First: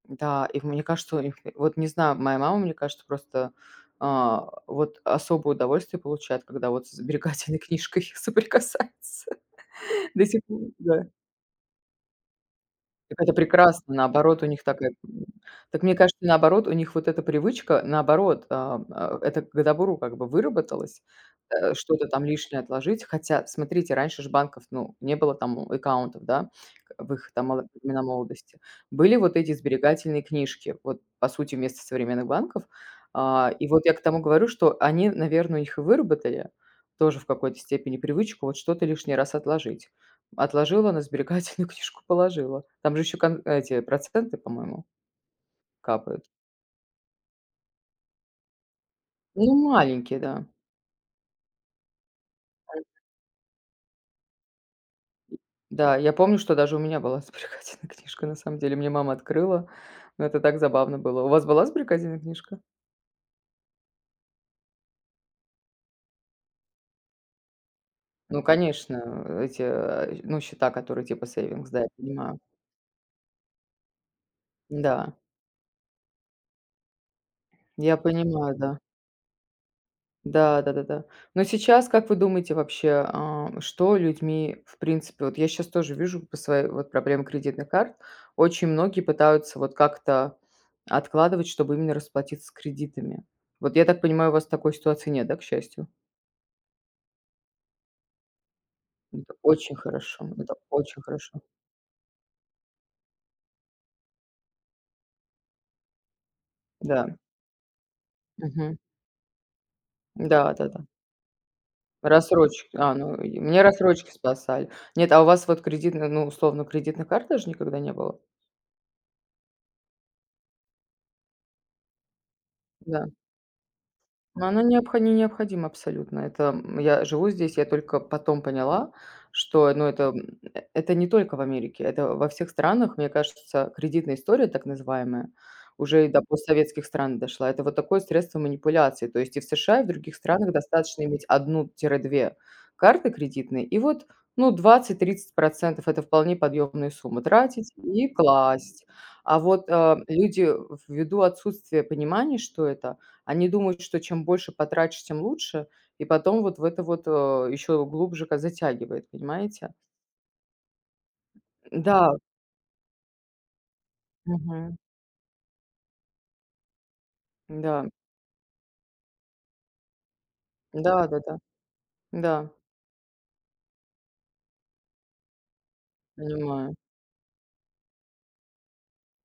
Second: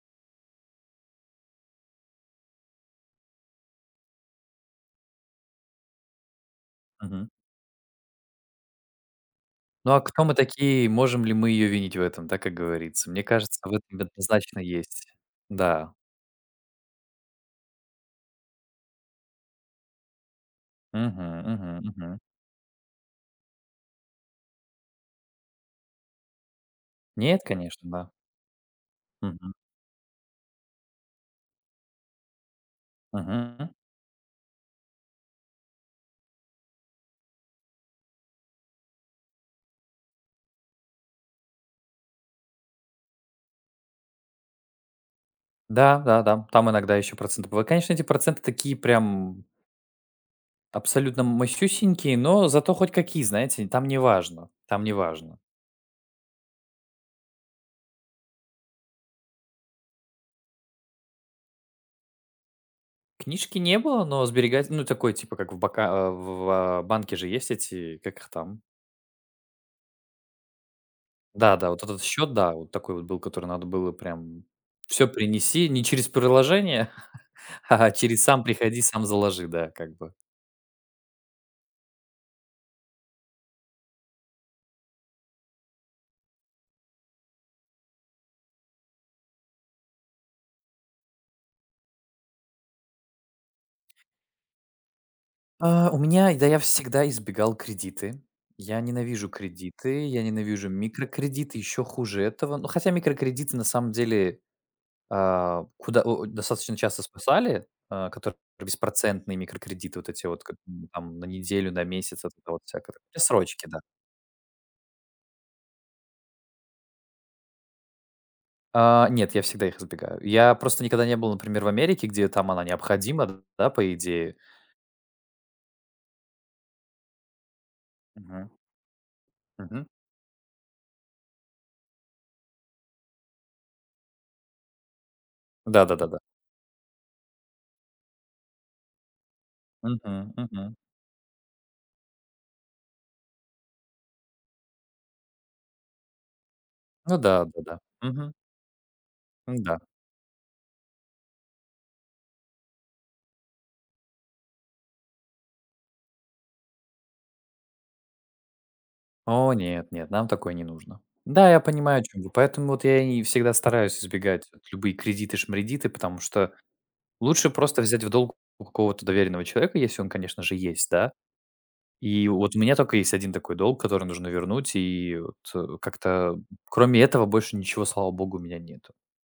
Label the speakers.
Speaker 1: Да, и в мне кажется, у них вот не знаю, моя мама, мне кажется, просто, э, вот особое удовольствие получает, когда вот с
Speaker 2: Мгм.
Speaker 1: сберегательной книжкой соприкасается.
Speaker 2: Ну а кто
Speaker 1: До
Speaker 2: мы
Speaker 1: сих пор,
Speaker 2: такие?
Speaker 1: да.
Speaker 2: Можем ли мы ее винить в этом? Да? Как говорится,
Speaker 1: Так
Speaker 2: мне
Speaker 1: это
Speaker 2: кажется в
Speaker 1: прекрасно,
Speaker 2: этом д
Speaker 1: наоборот, у
Speaker 2: однозначно
Speaker 1: них так э
Speaker 2: есть.
Speaker 1: Так
Speaker 2: Да.
Speaker 1: мне кажется, наоборот, у них вот эта привычка, наоборот, э, э, это к добру как бы выработалось,
Speaker 2: Мгм,
Speaker 1: э,
Speaker 2: мгм,
Speaker 1: что-то
Speaker 2: мгм.
Speaker 1: там лишнее отложить. Хотя, смотрите, раньше ж банков, ну, не было там у аккаунтов, да, в их
Speaker 2: Нет,
Speaker 1: там моло
Speaker 2: конечно.
Speaker 1: времена
Speaker 2: Да.
Speaker 1: молодости. Были вот
Speaker 2: Мгм.
Speaker 1: эти сберегательные книжки, вот по сути вместо современных банков. Э. И
Speaker 2: Мгм.
Speaker 1: вот я к тому говорю, что они, наверное, у них и выработали тоже в какой-то степени привычку вот что-то лишний раз отложить. Отложила, на сберегательную книжку положила. Там же еще кон эти проценты, по-моему
Speaker 2: Да, да,
Speaker 1: капают.
Speaker 2: да. Там иногда еще проценты быв конечно, эти проценты такие прям
Speaker 1: Ну, маленькие, да.
Speaker 2: абсолютно масюсенькие, но зато хоть
Speaker 1: [unintelligible]
Speaker 2: какие, знаете, там неважно там неважно.
Speaker 1: Да, я помню, что даже у меня была сберегательная книжка на самом деле, мне мама открыла, но это так забавно было. У вас была сберегательная книжка?
Speaker 2: Книжки не было, но сберегать ну, такой типа, как в бока в в, а, банке же есть эти, как их
Speaker 1: Ну
Speaker 2: там?
Speaker 1: конечно, эти, э, ну, счета, которые типа
Speaker 2: Да-да,
Speaker 1: сейвингс,
Speaker 2: вот
Speaker 1: да, я
Speaker 2: этот счет,
Speaker 1: понимаю.
Speaker 2: да, вот такой вот был, который надо было прям всё
Speaker 1: Да.
Speaker 2: принеси не через приложение, а
Speaker 1: Я
Speaker 2: через "сам
Speaker 1: понимаю, да.
Speaker 2: приходи, сам заложи", да, как бы.
Speaker 1: Да, да-да-да. Но сейчас, как вы думаете вообще, э, что людьми в принципе Вот я щас тоже вижу по своей вот проблемы кредитных карт. Очень многие пытаются вот как-то откладывать, чтобы именно расплатиться с кредитами. Вот я так понимаю, у вас такой ситуации нет, да, к счастью?
Speaker 2: А. У меня Да я всегда избегал кредиты. Я ненавижу
Speaker 1: Это очень
Speaker 2: кредиты, я
Speaker 1: хорошо это
Speaker 2: ненавижу
Speaker 1: очень хорошо.
Speaker 2: микроредиты- еще хуже этого. Ну, хотя микрокредиты на самом деле, а, куда о, достаточно часто
Speaker 1: Да.
Speaker 2: спасали, э, которые
Speaker 1: Мгм.
Speaker 2: беспроцентные микрокредиты вот эти вот, как,
Speaker 1: Да-да-да.
Speaker 2: м, там на неделю, на месяц, вот это вот
Speaker 1: Рассрочки.
Speaker 2: всякое
Speaker 1: А,
Speaker 2: такое.
Speaker 1: ну, й мне
Speaker 2: Бессрочки, да.
Speaker 1: рассрочки спасали. Нет, а у вас вот кредитных, ну, условно кредитных карт даже никогда не было?
Speaker 2: А. Нет, я всегда их избегаю. Я просто никогда не был, например, в Америке, где там она
Speaker 1: Да.
Speaker 2: необходима, да, по идее.
Speaker 1: Но она необхо не необходима абсолютно. Это, м Я живу здесь, я только потом
Speaker 2: Мгм.
Speaker 1: поняла, что,
Speaker 2: Мгм.
Speaker 1: ну, это это не только в Америке, это во всех странах, мне кажется, кредитная история так называемая
Speaker 2: Да да
Speaker 1: уже
Speaker 2: да
Speaker 1: и
Speaker 2: да.
Speaker 1: до постсоветских стран дошла. Это вот такое средство манипуляции, то есть и в США, и в других
Speaker 2: Мгм,
Speaker 1: странах
Speaker 2: мгм.
Speaker 1: достаточно иметь 1-2 карты кредитные, и вот, ну, 20-30 %- это вполне подъемная
Speaker 2: Ну
Speaker 1: сумма
Speaker 2: да,
Speaker 1: тратить
Speaker 2: да-да.
Speaker 1: и
Speaker 2: Мгм.
Speaker 1: класть. А
Speaker 2: Ну
Speaker 1: вот,
Speaker 2: да.
Speaker 1: э, люди, ввиду отсутствия понимания, что это, они думают, что чем больше потратишь, тем лучше, и потом вот в это вот, э, еще глубже как затягивает,
Speaker 2: О
Speaker 1: понимаете?
Speaker 2: нет, нет, нам такое не нужно. Да, я понимаю, о
Speaker 1: Да.
Speaker 2: чём вы, поэтому вот я и всегда стараюсь избегать вот
Speaker 1: Мгм.
Speaker 2: любые кредиты-шмредиты, потому что лучше
Speaker 1: Да,
Speaker 2: просто
Speaker 1: м.
Speaker 2: взять в долг у какого-то доверенного человека, если он, конечно же, есть, да.
Speaker 1: Да-да-да.
Speaker 2: И
Speaker 1: Да.
Speaker 2: вот у меня только есть 1 такой долг, который нужно вернуть, и вот как-то
Speaker 1: Понимаю.
Speaker 2: кроме этого больше ничего, слава богу, у меня нету.